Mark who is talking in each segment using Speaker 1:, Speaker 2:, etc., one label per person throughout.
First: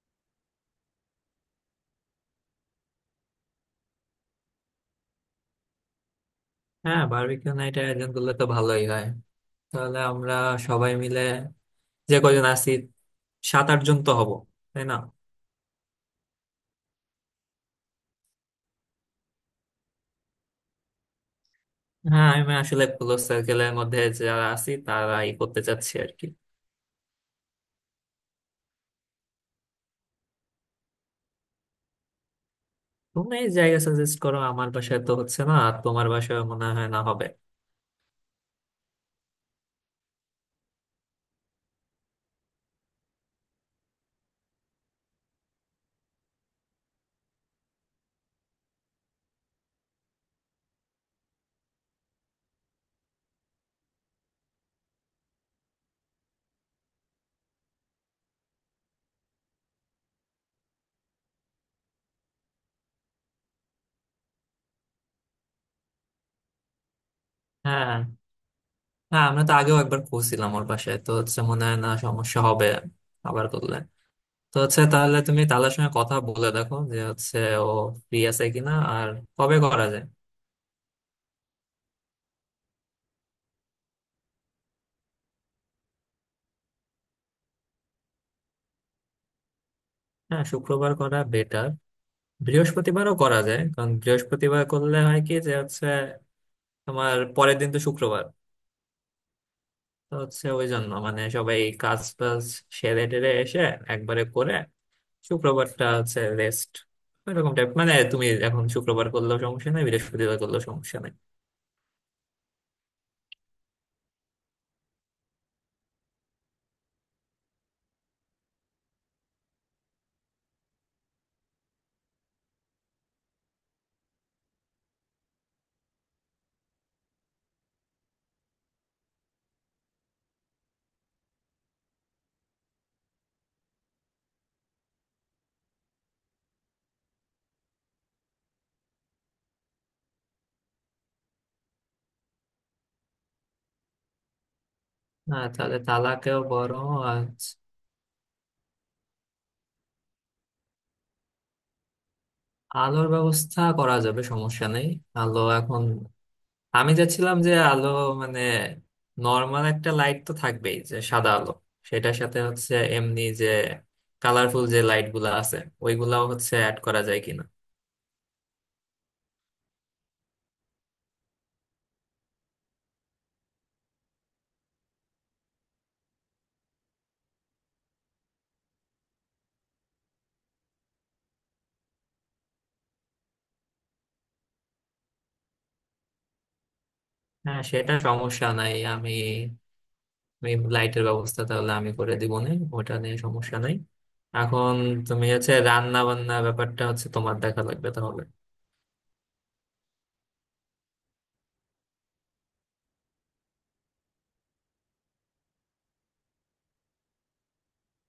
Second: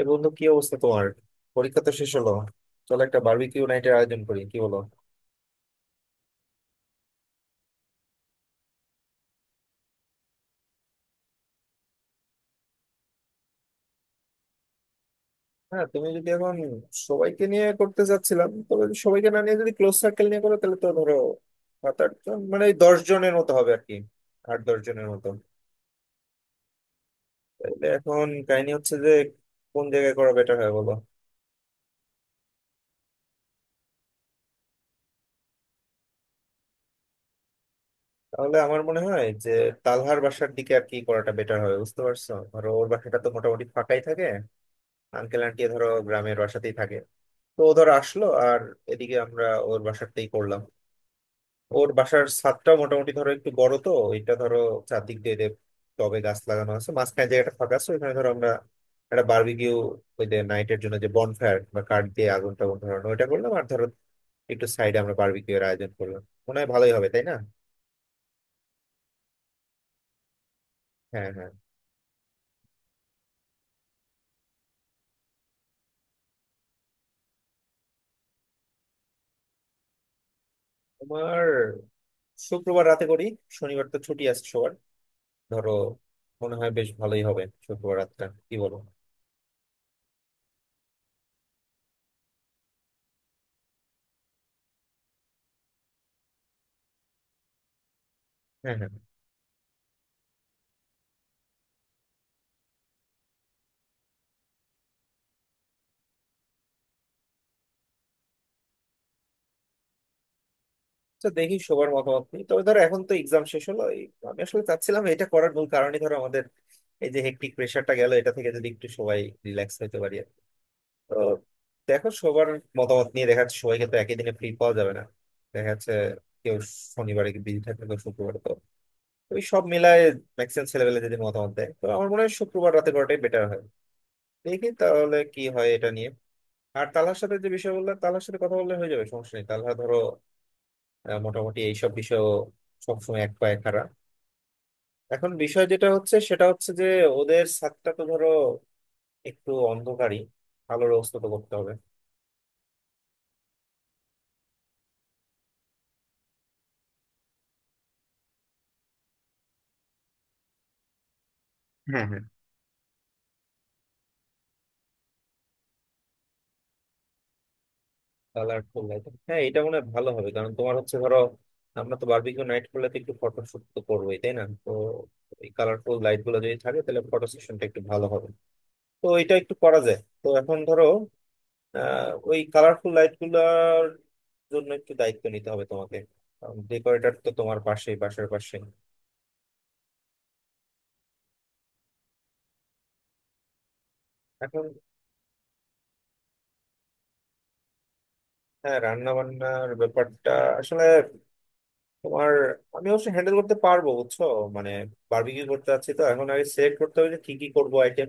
Speaker 1: এ বন্ধু, কি অবস্থা তোমার? পরীক্ষা তো শেষ হলো। চলো একটা বারবিকিউ নাইটের আয়োজন করি, কি বলো?
Speaker 2: হ্যাঁ, বারবিকিউ নাইটের আয়োজন করলে তো ভালোই হয়। তাহলে আমরা সবাই মিলে, যে কজন আছি, 7-8 জন তো হব, তাই না?
Speaker 1: হ্যাঁ, তুমি যদি এখন সবাইকে নিয়ে করতে চাচ্ছিলাম, তবে যদি সবাইকে না নিয়ে যদি ক্লোজ সার্কেল নিয়ে করো তাহলে তো ধরো সাত আট
Speaker 2: হ্যাঁ,
Speaker 1: জন
Speaker 2: আমি
Speaker 1: মানে ওই
Speaker 2: আসলে
Speaker 1: দশ
Speaker 2: ক্লোজ
Speaker 1: জনের মতো হবে
Speaker 2: সার্কেলের
Speaker 1: আর কি।
Speaker 2: মধ্যে যারা
Speaker 1: আট
Speaker 2: আছি
Speaker 1: দশ জনের মতো।
Speaker 2: তারাই করতে চাচ্ছি আর কি।
Speaker 1: তাহলে এখন কাহিনী হচ্ছে যে কোন জায়গায় করা বেটার হয়, বলো?
Speaker 2: তুমি জায়গা সাজেস্ট করো। আমার বাসায় তো হচ্ছে না, আর তোমার বাসায় মনে হয় না হবে।
Speaker 1: তাহলে আমার মনে হয় যে তালহার বাসার দিকে আর কি করাটা বেটার হবে, বুঝতে পারছো? ধরো, ওর বাসাটা তো মোটামুটি ফাঁকাই থাকে। আঙ্কেল আন্টি ধরো গ্রামের বাসাতেই থাকে। তো ও ধর আসলো, আর এদিকে আমরা ওর বাসারটাই করলাম। ওর বাসার ছাদটা মোটামুটি ধরো একটু বড় তো। এটা ধরো চারদিক দিয়ে দিয়ে টবে গাছ লাগানো আছে, মাঝখানে জায়গাটা ফাঁকা আছে। ওখানে ধরো আমরা একটা বারবিকিউ, ওই যে নাইটের জন্য যে বনফায়ার বা কাঠ দিয়ে আগুন টাগুন ধরানো ওইটা করলাম, আর ধরো একটু সাইডে আমরা বারবিকিউ এর আয়োজন করলাম। মনে হয় ভালোই হবে, তাই না?
Speaker 2: হ্যাঁ, হ্যাঁ, আমরা তো আগেও একবার খুঁজছিলাম, ওর বাসায় তো
Speaker 1: হ্যাঁ,
Speaker 2: হচ্ছে,
Speaker 1: হ্যাঁ।
Speaker 2: মনে হয় না সমস্যা হবে। আবার করলে তো হচ্ছে, তাহলে তুমি তাদের সঙ্গে কথা বলে দেখো যে হচ্ছে, ও ফ্রি আছে কিনা, আর কবে করা যায়।
Speaker 1: তোমার শুক্রবার রাতে করি, শনিবার তো ছুটি আছে সবার। ধরো মনে হয় বেশ ভালোই হবে শুক্রবার রাতটা, কি বলো?
Speaker 2: হ্যাঁ, শুক্রবার করা বেটার। বৃহস্পতিবারও করা যায়, কারণ বৃহস্পতিবার করলে হয় কি যে হচ্ছে, তোমার পরের দিন তো শুক্রবার,
Speaker 1: হ্যাঁ, হ্যাঁ।
Speaker 2: তো হচ্ছে ওই জন্য মানে সবাই কাজ টাজ সেরে টেরে এসে একবারে করে, শুক্রবারটা হচ্ছে রেস্ট এরকম টাইপ। মানে তুমি এখন শুক্রবার করলেও সমস্যা নেই, বৃহস্পতিবার করলেও সমস্যা নেই।
Speaker 1: তো দেখি সবার মতামত নিই, তবে ধরো এখন তো এক্সাম শেষ হলো এই, আমি আসলে চাচ্ছিলাম এটা করার মূল কারণই ধরো আমাদের এই যে হেক্টিক প্রেশারটা গেল, এটা থেকে যদি একটু সবাই রিল্যাক্স হতে পারি আর কি। তো দেখো সবার মতামত নিয়ে দেখা যাচ্ছে সবাইকে তো একই দিনে ফ্রি পাওয়া যাবে না। দেখা যাচ্ছে কেউ শনিবারে বিজি থাকবে, কেউ শুক্রবারে। তো ওই সব মিলায় ম্যাক্সিমাম ছেলেবেলা যদি মতামত দেয় তো আমার মনে হয় শুক্রবার রাতে করাটাই বেটার হয়। দেখি তাহলে কি হয় এটা নিয়ে। আর তালার সাথে যে বিষয় বললাম, তালার সাথে কথা বললে হয়ে যাবে, সমস্যা নেই। তালহা ধরো মোটামুটি এইসব বিষয়েও সবসময় এক পায়ে খাড়া। এখন
Speaker 2: হ্যাঁ,
Speaker 1: বিষয়
Speaker 2: তাহলে
Speaker 1: যেটা হচ্ছে,
Speaker 2: তালাকেও
Speaker 1: সেটা হচ্ছে
Speaker 2: বড়
Speaker 1: যে
Speaker 2: আজ।
Speaker 1: ওদের ছাদটা তো ধরো একটু অন্ধকারই, আলোর ব্যবস্থা তো করতে হবে।
Speaker 2: আলোর ব্যবস্থা করা যাবে, সমস্যা নেই। আলো এখন, আমি যাচ্ছিলাম যে আলো মানে নর্মাল একটা লাইট তো থাকবেই, যে সাদা আলো,
Speaker 1: হ্যাঁ,
Speaker 2: সেটার
Speaker 1: হ্যাঁ।
Speaker 2: সাথে হচ্ছে এমনি যে কালারফুল যে লাইট গুলা আছে ওইগুলাও হচ্ছে অ্যাড করা যায় কিনা।
Speaker 1: কালার ফুল লাইট, হ্যাঁ এটা মনে হয় ভালো হবে, কারণ তোমার হচ্ছে ধরো আমরা তো বারবিকিউ নাইট করলে তো একটু ফটোশুট তো করবোই, তাই না? তো এই কালারফুল লাইট গুলো যদি থাকে তাহলে ফটো সেশনটা একটু ভালো হবে। তো এটা একটু করা যায়। তো এখন ধরো ওই কালারফুল লাইট গুলার জন্য একটু দায়িত্ব নিতে হবে তোমাকে। ডেকোরেটর তো তোমার
Speaker 2: হ্যাঁ, সেটা
Speaker 1: পাশেই, বাসার
Speaker 2: সমস্যা
Speaker 1: পাশে।
Speaker 2: নাই। আমি আমি লাইটের ব্যবস্থা তাহলে আমি করে দিব না, ওটা নিয়ে সমস্যা নাই।
Speaker 1: এখন
Speaker 2: এখন তুমি হচ্ছে রান্না বান্না ব্যাপারটা হচ্ছে তোমার দেখা লাগবে তাহলে।
Speaker 1: হ্যাঁ, রান্না বান্নার ব্যাপারটা আসলে তোমার, আমি অবশ্য হ্যান্ডেল করতে পারবো, বুঝছো? মানে বারবিকিউ করতে চাচ্ছি তো এখন আগে সিলেক্ট করতে হবে যে কি কি করবো আইটেম।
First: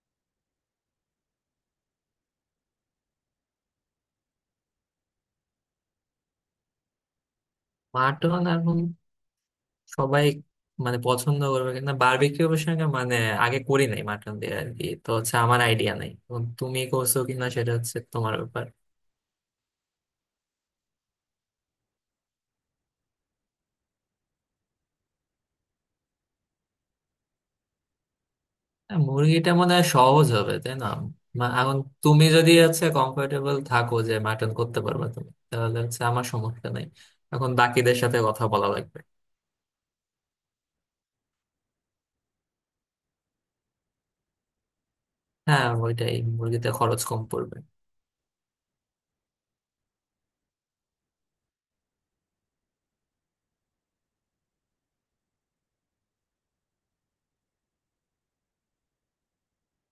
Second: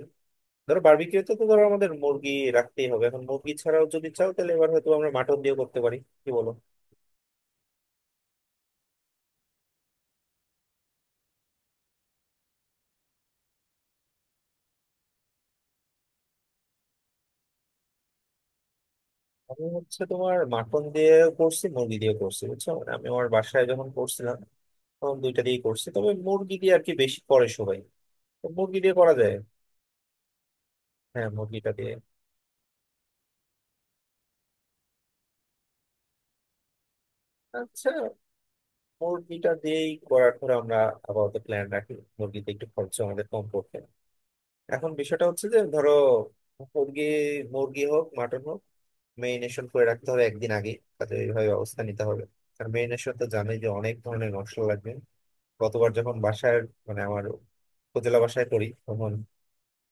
Speaker 1: ধরো বারবিকিউতে তো ধরো আমাদের মুরগি রাখতেই হবে। এখন মুরগি ছাড়াও যদি চাও তাহলে এবার হয়তো আমরা মাটন দিয়ে করতে পারি, কি বলো?
Speaker 2: মাটন আর সবাই মানে পছন্দ করবে, কিন্তু বারবিকিউ প্রসঙ্গে মানে আগে করি নাই মাটন দিয়ে আর কি, তো হচ্ছে আমার আইডিয়া নাই, এখন তুমি করছো কিনা সেটা হচ্ছে তোমার ব্যাপার।
Speaker 1: আমি হচ্ছে তোমার মাটন দিয়ে করছি, মুরগি দিয়ে করছি, বুঝছো? মানে আমি আমার বাসায় যখন করছিলাম তখন দুইটা দিয়ে করছি, তবে মুরগি দিয়ে আর কি বেশি করে সবাই। তো মুরগি দিয়ে
Speaker 2: হ্যাঁ,
Speaker 1: করা যায়।
Speaker 2: মুরগিটা মনে হয় সহজ হবে, তাই না?
Speaker 1: হ্যাঁ, মুরগিটা
Speaker 2: এখন
Speaker 1: দিয়ে।
Speaker 2: তুমি যদি হচ্ছে কমফোর্টেবল থাকো যে মাটন করতে পারবে তুমি, তাহলে হচ্ছে আমার সমস্যা নাই। এখন
Speaker 1: আচ্ছা,
Speaker 2: বাকিদের সাথে কথা বলা লাগবে।
Speaker 1: মুরগিটা দিয়েই করার ধরো আমরা আপাতত প্ল্যান রাখি। মুরগিতে একটু খরচ আমাদের কম পড়বে। এখন বিষয়টা হচ্ছে যে
Speaker 2: হ্যাঁ,
Speaker 1: ধরো
Speaker 2: ওইটাই, মুরগিতে খরচ
Speaker 1: মুরগি
Speaker 2: কম পড়বে।
Speaker 1: মুরগি হোক মাটন হোক, মেরিনেশন করে রাখতে হবে একদিন আগে। তাতে এইভাবে অবস্থা নিতে হবে। আর মেরিনেশন তো জানোই যে অনেক ধরনের মশলা লাগবে। গতবার যখন বাসায়, মানে আমার উপজেলা বাসায় করি, তখন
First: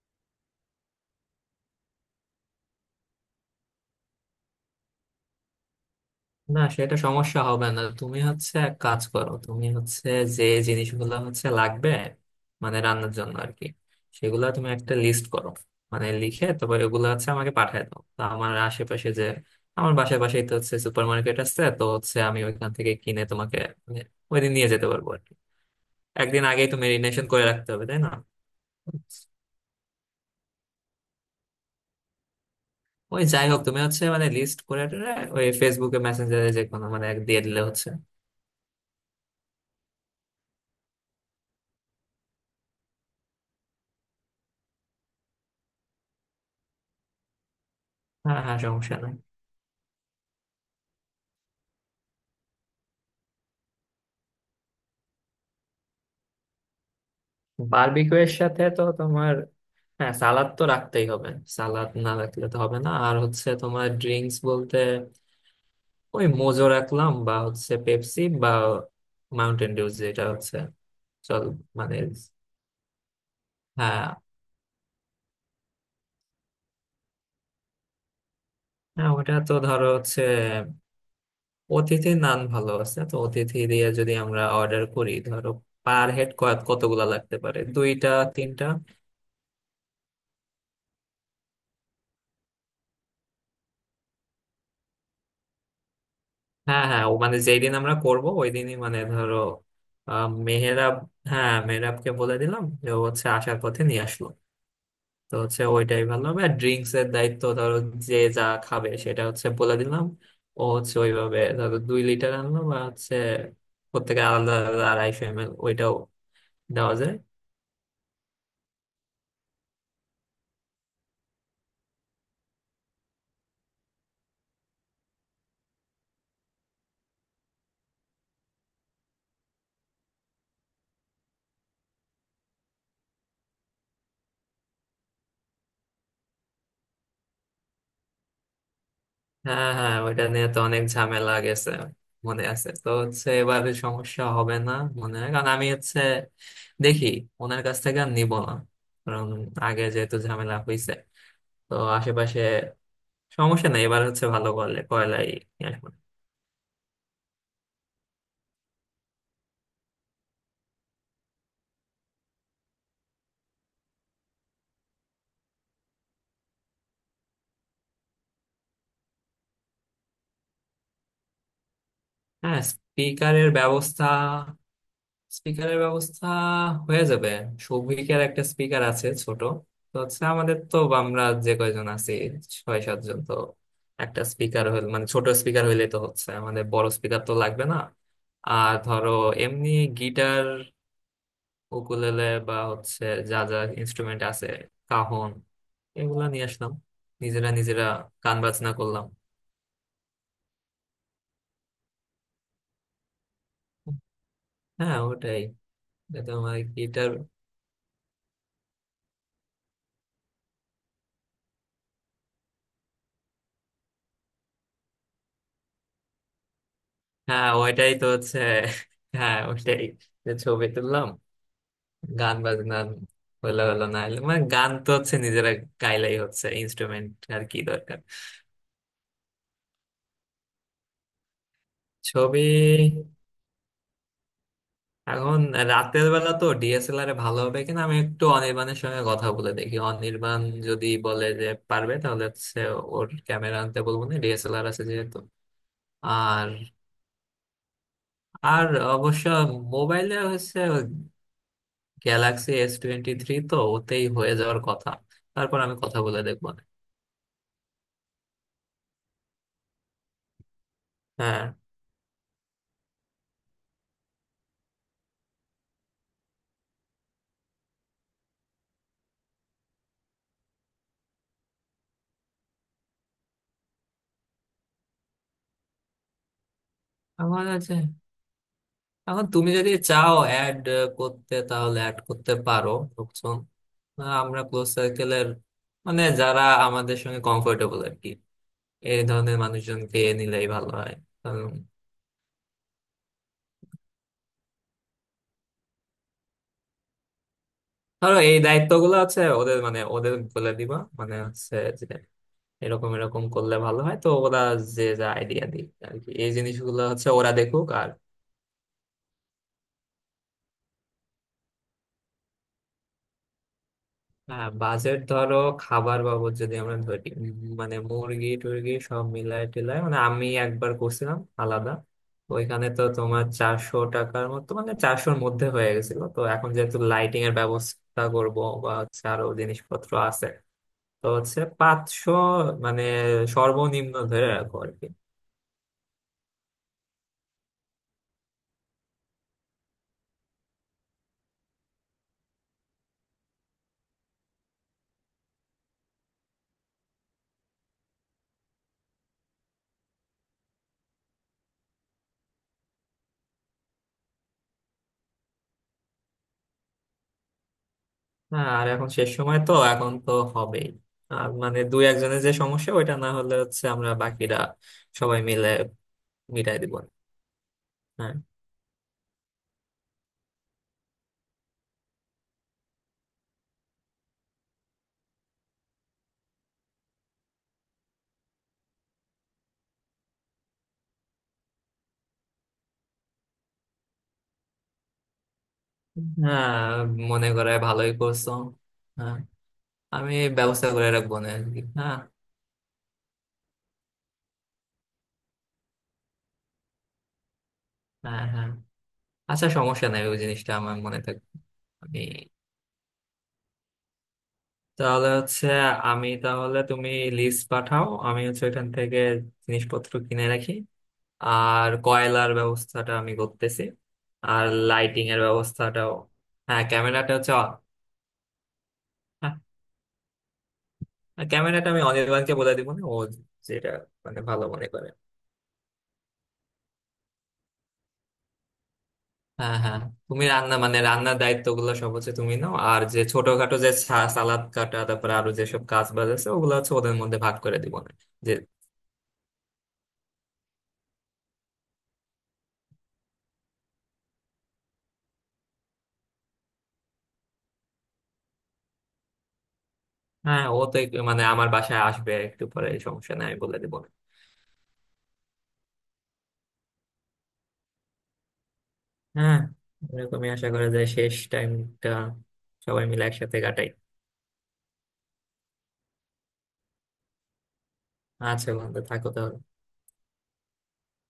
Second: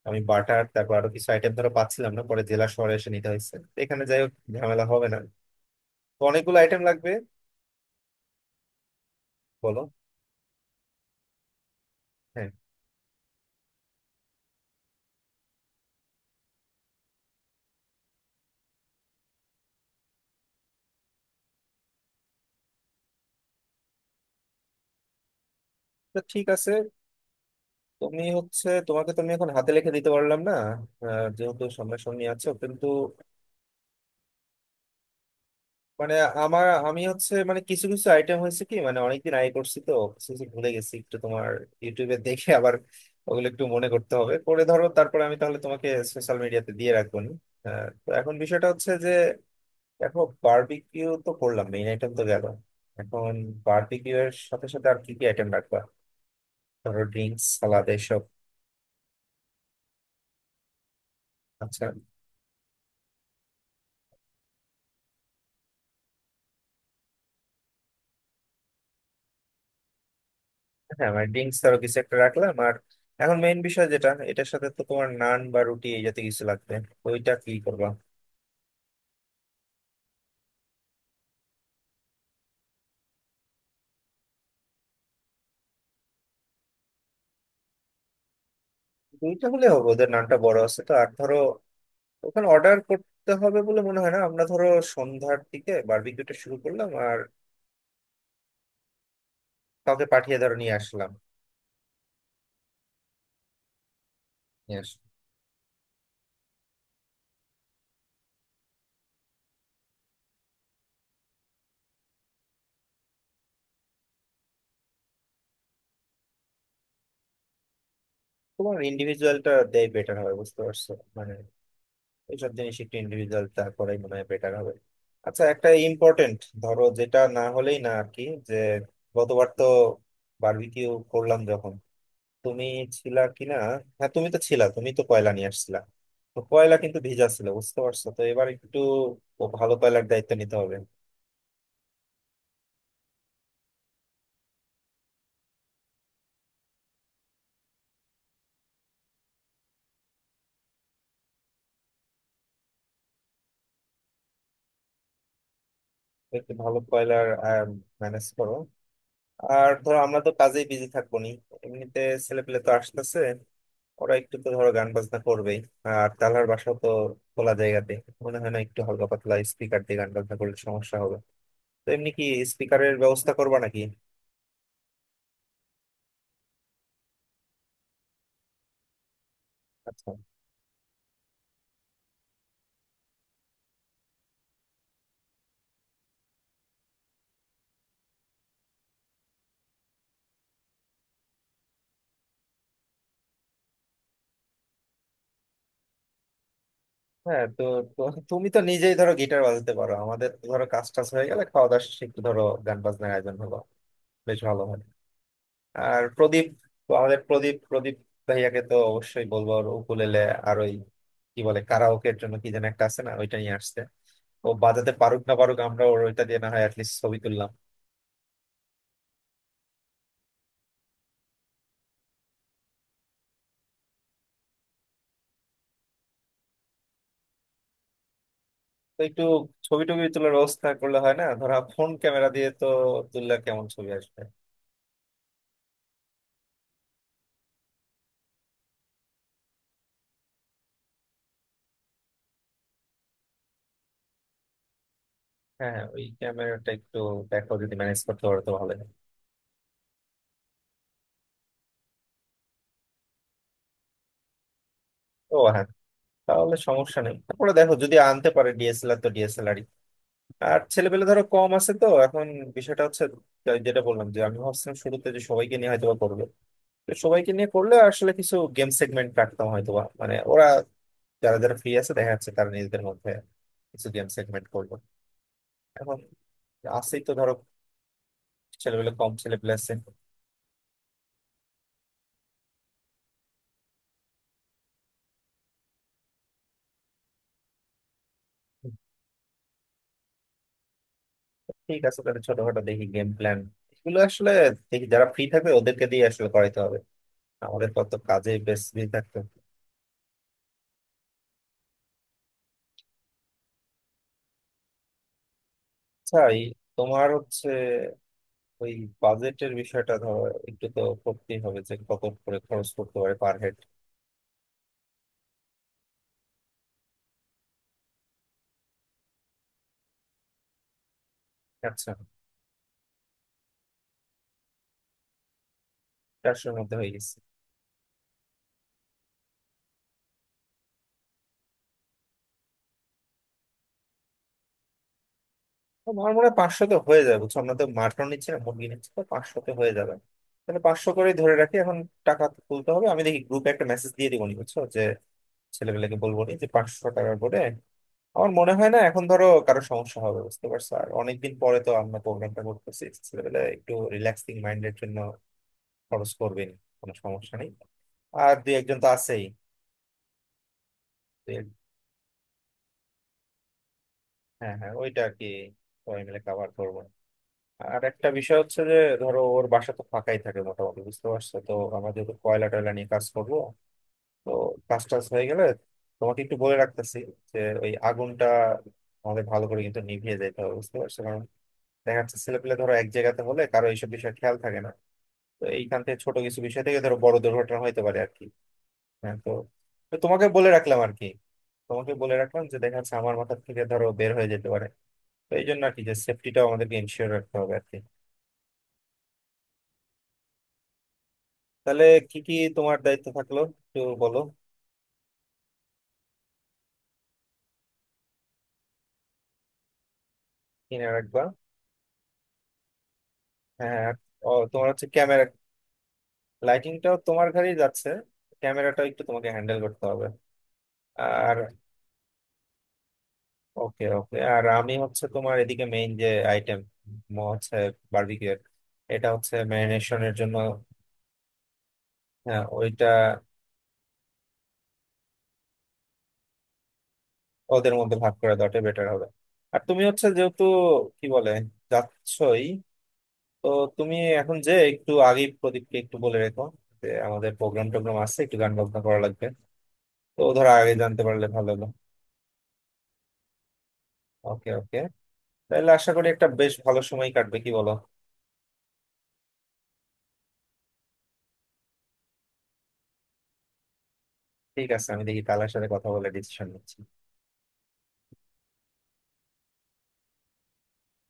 Speaker 1: আমি বাটার তারপর আরো কিছু আইটেম ধরো পাচ্ছিলাম না, পরে জেলা শহরে এসে নিতে হয়েছে। এখানে যাই হোক ঝামেলা হবে না। তো অনেকগুলো
Speaker 2: না,
Speaker 1: আইটেম
Speaker 2: সেটা
Speaker 1: লাগবে।
Speaker 2: সমস্যা হবে না। তুমি হচ্ছে এক কাজ করো, তুমি
Speaker 1: বলো।
Speaker 2: হচ্ছে যে জিনিসগুলো হচ্ছে লাগবে
Speaker 1: হ্যাঁ।
Speaker 2: মানে রান্নার জন্য আর কি, সেগুলো তুমি একটা লিস্ট করো, মানে লিখে তারপর এগুলো হচ্ছে আমাকে পাঠায় দাও। তো আমার আশেপাশে যে, আমার বাসার পাশেই তো হচ্ছে সুপার মার্কেট আছে, তো হচ্ছে আমি ওইখান থেকে কিনে তোমাকে মানে ওইদিন নিয়ে যেতে পারবো আর কি।
Speaker 1: তো
Speaker 2: একদিন
Speaker 1: ঠিক
Speaker 2: আগেই
Speaker 1: আছে।
Speaker 2: তো মেরিনেশন করে রাখতে হবে, তাই না?
Speaker 1: তুমি হচ্ছে তোমাকে তো আমি এখন হাতে লিখে দিতে পারলাম না, যেহেতু সামনাসামনি আছো কিন্তু।
Speaker 2: ওই যাই হোক, তুমি হচ্ছে মানে লিস্ট করে টেরে ওই ফেসবুকে
Speaker 1: মানে
Speaker 2: মেসেঞ্জারে যে
Speaker 1: আমার
Speaker 2: কোনো
Speaker 1: আমি
Speaker 2: মানে এক
Speaker 1: হচ্ছে
Speaker 2: দিয়ে
Speaker 1: মানে
Speaker 2: দিলে
Speaker 1: কিছু
Speaker 2: হচ্ছে।
Speaker 1: কিছু আইটেম হয়েছে কি, মানে অনেকদিন আগে করছি তো কিছু কিছু ভুলে গেছি একটু। তোমার ইউটিউবে দেখে আবার ওগুলো একটু মনে করতে হবে, করে ধরো তারপরে আমি তাহলে তোমাকে সোশ্যাল মিডিয়াতে দিয়ে রাখবো নি। তো এখন
Speaker 2: হ্যাঁ, হ্যাঁ,
Speaker 1: বিষয়টা হচ্ছে
Speaker 2: সমস্যা
Speaker 1: যে
Speaker 2: নাই।
Speaker 1: দেখো বারবিকিউ তো করলাম, মেইন আইটেম তো গেল। এখন বারবিকিউ এর সাথে সাথে আর কি কি আইটেম রাখবা? ধরো ড্রিঙ্কস, সালাদ
Speaker 2: বারবিকিউ
Speaker 1: এসব।
Speaker 2: এর সাথে তো তোমার, হ্যাঁ সালাদ তো রাখতেই হবে,
Speaker 1: আচ্ছা।
Speaker 2: সালাদ না রাখলে তো হবে না। আর হচ্ছে তোমার ড্রিঙ্কস বলতে ওই মোজো রাখলাম, বা হচ্ছে পেপসি বা মাউন্টেন ডিউ যেটা হচ্ছে।
Speaker 1: হ্যাঁ, মানে
Speaker 2: চল,
Speaker 1: ড্রিঙ্কস আরো
Speaker 2: মানে
Speaker 1: কিছু একটা রাখলাম, আর এখন মেইন বিষয়
Speaker 2: হ্যাঁ।
Speaker 1: যেটা, এটার সাথে তো তোমার নান বা রুটি এই জাতীয় কিছু লাগবে। তো ওইটা কি করবা?
Speaker 2: হ্যাঁ, ওটা তো ধরো হচ্ছে অতিথি নান ভালো আছে, তো অতিথি দিয়ে যদি আমরা অর্ডার করি, ধরো পার হেড কতগুলা লাগতে পারে, দুইটা তিনটা।
Speaker 1: দুইটা হলে হবে, ওদের নানটা বড় আছে তো। আর ধরো ওখানে অর্ডার করতে হবে বলে মনে হয় না, আমরা ধরো সন্ধ্যার দিকে বারবিকিউটা শুরু
Speaker 2: হ্যাঁ,
Speaker 1: করলাম
Speaker 2: হ্যাঁ, ও
Speaker 1: আর
Speaker 2: মানে যেই দিন আমরা করব ওই দিনই, মানে ধরো
Speaker 1: কাউকে পাঠিয়ে ধরো নিয়ে
Speaker 2: মেহেরাব,
Speaker 1: আসলাম।
Speaker 2: হ্যাঁ মেহেরাবকে বলে দিলাম যে ও হচ্ছে আসার পথে নিয়ে আসলো।
Speaker 1: নিয়ে আসলাম।
Speaker 2: তো হচ্ছে ওইটাই ভালো হবে। আর ড্রিঙ্কস এর দায়িত্ব ধরো যে যা খাবে সেটা হচ্ছে বলে দিলাম, ও হচ্ছে ওইভাবে ধরো 2 লিটার আনলো, বা হচ্ছে প্রত্যেকে আলাদা আলাদা 250 এম এল ওইটাও দেওয়া যায়।
Speaker 1: তোমার ইন্ডিভিজুয়ালটা দেয় বেটার হয়, বুঝতে পারছো? মানে এইসব জিনিস একটু ইন্ডিভিজুয়াল তা করাই মনে হয় বেটার হবে। আচ্ছা, একটা ইম্পর্টেন্ট, ধরো যেটা না হলেই না আর কি, যে গতবার তো বারবিকিউ করলাম যখন তুমি ছিলা কিনা? হ্যাঁ, তুমি তো ছিলা, তুমি তো কয়লা নিয়ে আসছিলা। তো কয়লা কিন্তু ভিজা ছিল, বুঝতে পারছো? তো এবার একটু ও
Speaker 2: হ্যাঁ,
Speaker 1: ভালো
Speaker 2: হ্যাঁ,
Speaker 1: কয়লার
Speaker 2: ওইটা
Speaker 1: দায়িত্ব
Speaker 2: নিয়ে
Speaker 1: নিতে
Speaker 2: তো
Speaker 1: হবে।
Speaker 2: অনেক ঝামেলা গেছে, মনে আছে তো, হচ্ছে এবারে সমস্যা হবে না মনে হয়। কারণ আমি হচ্ছে দেখি, ওনার কাছ থেকে আর নিবো না, কারণ আগে যেহেতু ঝামেলা হয়েছে। তো আশেপাশে সমস্যা নেই, এবার হচ্ছে ভালো করলে কয়লাই নিয়ে আসবো।
Speaker 1: একটু ভালো কয়লার ম্যানেজ করো। আর ধরো আমরা তো কাজেই বিজি থাকবো নি এমনিতে। ছেলে পেলে তো আসতেছে, ওরা একটু তো ধরো গান বাজনা করবেই। আর তালার বাসা তো খোলা জায়গাতে, মনে হয় না একটু হালকা পাতলা স্পিকার দিয়ে গান বাজনা করলে সমস্যা হবে। তো এমনি কি
Speaker 2: হ্যাঁ,
Speaker 1: স্পিকারের ব্যবস্থা
Speaker 2: স্পিকারের
Speaker 1: করবা নাকি?
Speaker 2: ব্যবস্থা, স্পিকারের ব্যবস্থা হয়ে যাবে। সৌভিকের একটা স্পিকার আছে ছোট, তো
Speaker 1: আচ্ছা,
Speaker 2: হচ্ছে আমাদের তো, আমরা যে কয়জন আছি 6-7 জন, তো একটা স্পিকার হইলে মানে ছোট স্পিকার হইলে তো হচ্ছে আমাদের বড় স্পিকার তো লাগবে না। আর ধরো এমনি গিটার, উকুলেলে, বা হচ্ছে যা যা ইনস্ট্রুমেন্ট আছে, কাহন, এগুলা নিয়ে আসলাম,
Speaker 1: হ্যাঁ।
Speaker 2: নিজেরা
Speaker 1: তো
Speaker 2: নিজেরা
Speaker 1: তো
Speaker 2: গান
Speaker 1: তুমি তো
Speaker 2: বাজনা
Speaker 1: নিজেই
Speaker 2: করলাম।
Speaker 1: ধরো গিটার বাজাতে পারো, আমাদের তো ধরো কাজ টাজ হয়ে গেলে খাওয়া দাওয়া শেষে একটু ধরো গান বাজনার আয়োজন হলো, বেশ ভালো হয়।
Speaker 2: হ্যাঁ, ওটাই।
Speaker 1: আর
Speaker 2: এটা
Speaker 1: প্রদীপ,
Speaker 2: আমার
Speaker 1: তো
Speaker 2: গিটার।
Speaker 1: আমাদের প্রদীপ প্রদীপ ভাইয়াকে তো অবশ্যই বলবো, ওর উকুলেলে আর ওই কি বলে কারাওকের জন্য কি যেন একটা আছে না, ওইটা নিয়ে আসছে। ও বাজাতে পারুক না পারুক, আমরা ওর ওইটা দিয়ে না হয় অ্যাটলিস্ট ছবি
Speaker 2: হ্যাঁ,
Speaker 1: তুললাম।
Speaker 2: ওইটাই তো হচ্ছে, হ্যাঁ ওইটাই, যে ছবি তুললাম, গান বাজনা হলো হলো না হলো, মানে গান তো হচ্ছে নিজেরা গাইলেই হচ্ছে, ইনস্ট্রুমেন্ট আর কি দরকার।
Speaker 1: তো একটু ছবি টবি তোলার ব্যবস্থা করলে হয় না? ধরা ফোন ক্যামেরা
Speaker 2: ছবি
Speaker 1: দিয়ে তো তুললে কেমন ছবি আসবে?
Speaker 2: এখন রাতের বেলা তো ডিএসএলআর এ ভালো হবে কিনা, আমি একটু অনির্বাণের সঙ্গে কথা বলে দেখি। অনির্বাণ যদি বলে যে পারবে তাহলে হচ্ছে ওর ক্যামেরা আনতে বলবো না, ডিএসএলআর আছে যেহেতু।
Speaker 1: হ্যাঁ, হ্যাঁ, ওই
Speaker 2: আর
Speaker 1: ক্যামেরাটা একটু দেখো, যদি ম্যানেজ করতে পারো তো
Speaker 2: আর
Speaker 1: ভালো হয়।
Speaker 2: অবশ্য মোবাইলে হচ্ছে গ্যালাক্সি S23, তো ওতেই হয়ে যাওয়ার কথা।
Speaker 1: ও
Speaker 2: তারপর
Speaker 1: হ্যাঁ,
Speaker 2: আমি কথা বলে দেখবো
Speaker 1: তাহলে
Speaker 2: না।
Speaker 1: সমস্যা নেই। তারপরে দেখো যদি আনতে পারে ডিএসএলআর, তো ডিএসএলআরই। আর ছেলেপেলে ধরো
Speaker 2: হ্যাঁ,
Speaker 1: কম আছে তো এখন। বিষয়টা হচ্ছে যেটা বললাম, যে আমি ভাবছিলাম শুরুতে যে সবাইকে নিয়ে হয়তো বা করবে। তো সবাইকে নিয়ে করলে আসলে কিছু গেম সেগমেন্ট রাখতাম হয়তো বা, মানে ওরা যারা যারা ফ্রি আছে দেখা যাচ্ছে তারা নিজেদের মধ্যে কিছু গেম সেগমেন্ট করবো। এখন আছেই তো ধরো,
Speaker 2: আমার আছে।
Speaker 1: ছেলেগুলো কম,
Speaker 2: এখন
Speaker 1: ছেলে
Speaker 2: তুমি
Speaker 1: পেলে আছে।
Speaker 2: যদি চাও অ্যাড করতে তাহলে অ্যাড করতে পারো লোকজন। আমরা ক্লোজ সার্কেলের মানে যারা আমাদের সঙ্গে কমফোর্টেবল আর কি, এই ধরনের মানুষজনকে নিলেই ভালো হয়। কারণ
Speaker 1: ঠিক আছে, তাহলে ছোটখাটো দেখি গেম প্ল্যান এগুলো আসলে। দেখি যারা ফ্রি থাকবে ওদেরকে দিয়ে আসলে করাইতে হবে। আমাদের কত
Speaker 2: ধরো
Speaker 1: কাজে
Speaker 2: এই
Speaker 1: বেশ ফ্রি
Speaker 2: দায়িত্বগুলো
Speaker 1: থাকতে
Speaker 2: আছে
Speaker 1: হবে।
Speaker 2: ওদের, মানে ওদের বলে দিবা মানে হচ্ছে যে এরকম এরকম করলে ভালো হয়, তো ওরা যে যা আইডিয়া দিক আর কি,
Speaker 1: আচ্ছা
Speaker 2: এই
Speaker 1: এই,
Speaker 2: জিনিসগুলো
Speaker 1: তোমার
Speaker 2: হচ্ছে ওরা
Speaker 1: হচ্ছে
Speaker 2: দেখুক। আর
Speaker 1: ওই বাজেটের বিষয়টা, ধরো একটু তো করতেই হবে যে কত করে খরচ করতে পারে পার হেড।
Speaker 2: হ্যাঁ, বাজেট ধরো খাবার বাবদ যদি আমরা ধরি মানে মুরগি টুরগি সব মিলায় টিলায় মানে আমি একবার করছিলাম আলাদা,
Speaker 1: আচ্ছা,
Speaker 2: ওইখানে তো তোমার চারশো টাকার মতো, মানে 400'র মধ্যে হয়ে গেছিল। তো এখন
Speaker 1: চারশোর মধ্যে
Speaker 2: যেহেতু
Speaker 1: হয়ে গেছে?
Speaker 2: লাইটিং এর ব্যবস্থা করব বা হচ্ছে আরো জিনিসপত্র আছে, তো হচ্ছে 500 মানে সর্বনিম্ন ধরে রাখো আর কি।
Speaker 1: তো আমার মনে হয় পাঁচশোতে হয়ে যাবে, বুঝছো। আমরা তো মাটন নিচ্ছি না, মুরগি নিচ্ছি, তো পাঁচশোতে হয়ে যাবে। তাহলে পাঁচশো করেই ধরে রাখি এখন। টাকা তুলতে হবে। আমি দেখি গ্রুপে একটা মেসেজ দিয়ে দিবনি, বুঝছো, যে ছেলেপেলেকে বলবো না যে 500 টাকা করে। আমার মনে হয় না এখন ধরো কারো সমস্যা হবে, বুঝতে পারছো? আর অনেকদিন পরে তো আমরা প্রোগ্রামটা করতেছি, ছেলেপেলে একটু রিল্যাক্সিং মাইন্ডের জন্য খরচ করবেন, কোনো সমস্যা নেই। আর
Speaker 2: হ্যাঁ,
Speaker 1: দুই
Speaker 2: আর
Speaker 1: একজন তো
Speaker 2: এখন শেষ
Speaker 1: আছেই।
Speaker 2: সময় তো, এখন তো হবেই। আর
Speaker 1: দুই এক-
Speaker 2: মানে দুই একজনের যে সমস্যা ওইটা না হলে হচ্ছে আমরা বাকিরা
Speaker 1: হ্যাঁ, হ্যাঁ, ওইটা আর
Speaker 2: সবাই
Speaker 1: কি।
Speaker 2: মিলে
Speaker 1: সবাই মিলে কাভার
Speaker 2: মিটাই দিব।
Speaker 1: করবো। আর একটা
Speaker 2: হ্যাঁ,
Speaker 1: বিষয় হচ্ছে যে ধরো ওর বাসা তো ফাঁকাই থাকে মোটামুটি, বুঝতে পারছো? তো আমরা যেহেতু কয়লা টয়লা নিয়ে কাজ করবো, তো কাজ টাজ হয়ে গেলে তোমাকে একটু বলে রাখতেছি যে ওই আগুনটা আমাদের ভালো করে কিন্তু নিভিয়ে যেতে হবে, বুঝতে পারছো? দেখা যাচ্ছে ছেলেপেলে ধরো এক জায়গাতে হলে কারো এইসব বিষয়ে খেয়াল থাকে না। তো এইখান থেকে ছোট কিছু বিষয়
Speaker 2: হ্যাঁ,
Speaker 1: থেকে ধরো বড়
Speaker 2: মনে করে
Speaker 1: দুর্ঘটনা হইতে
Speaker 2: ভালোই
Speaker 1: পারে আর কি।
Speaker 2: করছো।
Speaker 1: হ্যাঁ।
Speaker 2: হ্যাঁ,
Speaker 1: তো তো
Speaker 2: আমি
Speaker 1: তোমাকে বলে
Speaker 2: ব্যবস্থা
Speaker 1: রাখলাম
Speaker 2: করে
Speaker 1: আর কি।
Speaker 2: রাখবো না আর কি।
Speaker 1: তোমাকে
Speaker 2: হ্যাঁ,
Speaker 1: বলে রাখলাম যে দেখা যাচ্ছে আমার মাথা থেকে ধরো বের হয়ে যেতে পারে, তো এই জন্য আর কি, যে সেফটিটাও আমাদেরকে ইনশিওর রাখতে হবে আর কি।
Speaker 2: হ্যাঁ, হ্যাঁ, আচ্ছা সমস্যা নাই, ওই জিনিসটা আমার মনে থাকবে।
Speaker 1: তাহলে
Speaker 2: আমি
Speaker 1: কি কি তোমার দায়িত্ব থাকলো, একটু বলো।
Speaker 2: তাহলে হচ্ছে আমি তাহলে, তুমি লিস্ট পাঠাও, আমি হচ্ছে ওইখান থেকে জিনিসপত্র কিনে রাখি।
Speaker 1: কিনে রাখবা।
Speaker 2: আর কয়লার ব্যবস্থাটা আমি করতেছি।
Speaker 1: হ্যাঁ, আর, ও
Speaker 2: আর
Speaker 1: তোমার হচ্ছে
Speaker 2: লাইটিং এর
Speaker 1: ক্যামেরা,
Speaker 2: ব্যবস্থাটাও। হ্যাঁ,
Speaker 1: লাইটিংটাও
Speaker 2: ক্যামেরাটা
Speaker 1: তোমার
Speaker 2: হচ্ছে,
Speaker 1: ঘরেই যাচ্ছে, ক্যামেরাটাও একটু তোমাকে
Speaker 2: হ্যাঁ
Speaker 1: হ্যান্ডেল করতে হবে। আর
Speaker 2: ক্যামেরাটা আমি অনির্বাণকে বলে দিব না, ও যেটা
Speaker 1: ওকে, ওকে।
Speaker 2: মানে
Speaker 1: আর
Speaker 2: ভালো মনে
Speaker 1: আমি
Speaker 2: করে।
Speaker 1: হচ্ছে তোমার এদিকে মেইন যে আইটেম হচ্ছে বার্বিকিউর, এটা হচ্ছে
Speaker 2: হ্যাঁ, হ্যাঁ,
Speaker 1: ম্যারিনেশনের
Speaker 2: তুমি
Speaker 1: জন্য।
Speaker 2: রান্না মানে রান্নার দায়িত্ব গুলো সব হচ্ছে তুমি
Speaker 1: হ্যাঁ,
Speaker 2: নাও। আর
Speaker 1: ওইটা
Speaker 2: যে ছোটখাটো যে সালাদ কাটা, তারপরে আরো যেসব কাজ বাজ আছে, ওগুলো হচ্ছে ওদের মধ্যে ভাগ করে
Speaker 1: ওদের
Speaker 2: দিব না
Speaker 1: মধ্যে ভাগ
Speaker 2: যে।
Speaker 1: করে দেওয়াটা বেটার হবে। আর তুমি হচ্ছে যেহেতু কি বলে যাচ্ছই, তো তুমি এখন যে একটু আগে প্রদীপকে একটু বলে রেখো যে আমাদের প্রোগ্রাম টোগ্রাম আছে, একটু গান বাজনা করা লাগবে। তো ও
Speaker 2: হ্যাঁ,
Speaker 1: ধরো
Speaker 2: ও
Speaker 1: আগে
Speaker 2: তো
Speaker 1: জানতে
Speaker 2: একটু মানে
Speaker 1: পারলে
Speaker 2: আমার
Speaker 1: ভালো হলো।
Speaker 2: বাসায় আসবে একটু পরে, এই সমস্যা নাই, আমি বলে দিব না।
Speaker 1: ওকে, ওকে। তাহলে আশা করি একটা বেশ ভালো সময় কাটবে, কি বলো?
Speaker 2: হ্যাঁ, এরকমই আশা করা যায়, শেষ টাইমটা সবাই মিলে একসাথে কাটাই।
Speaker 1: ঠিক আছে, আমি দেখি কালার সাথে কথা বলে ডিসিশন নিচ্ছি।
Speaker 2: আচ্ছা বন্ধু, থাকো তাহলে।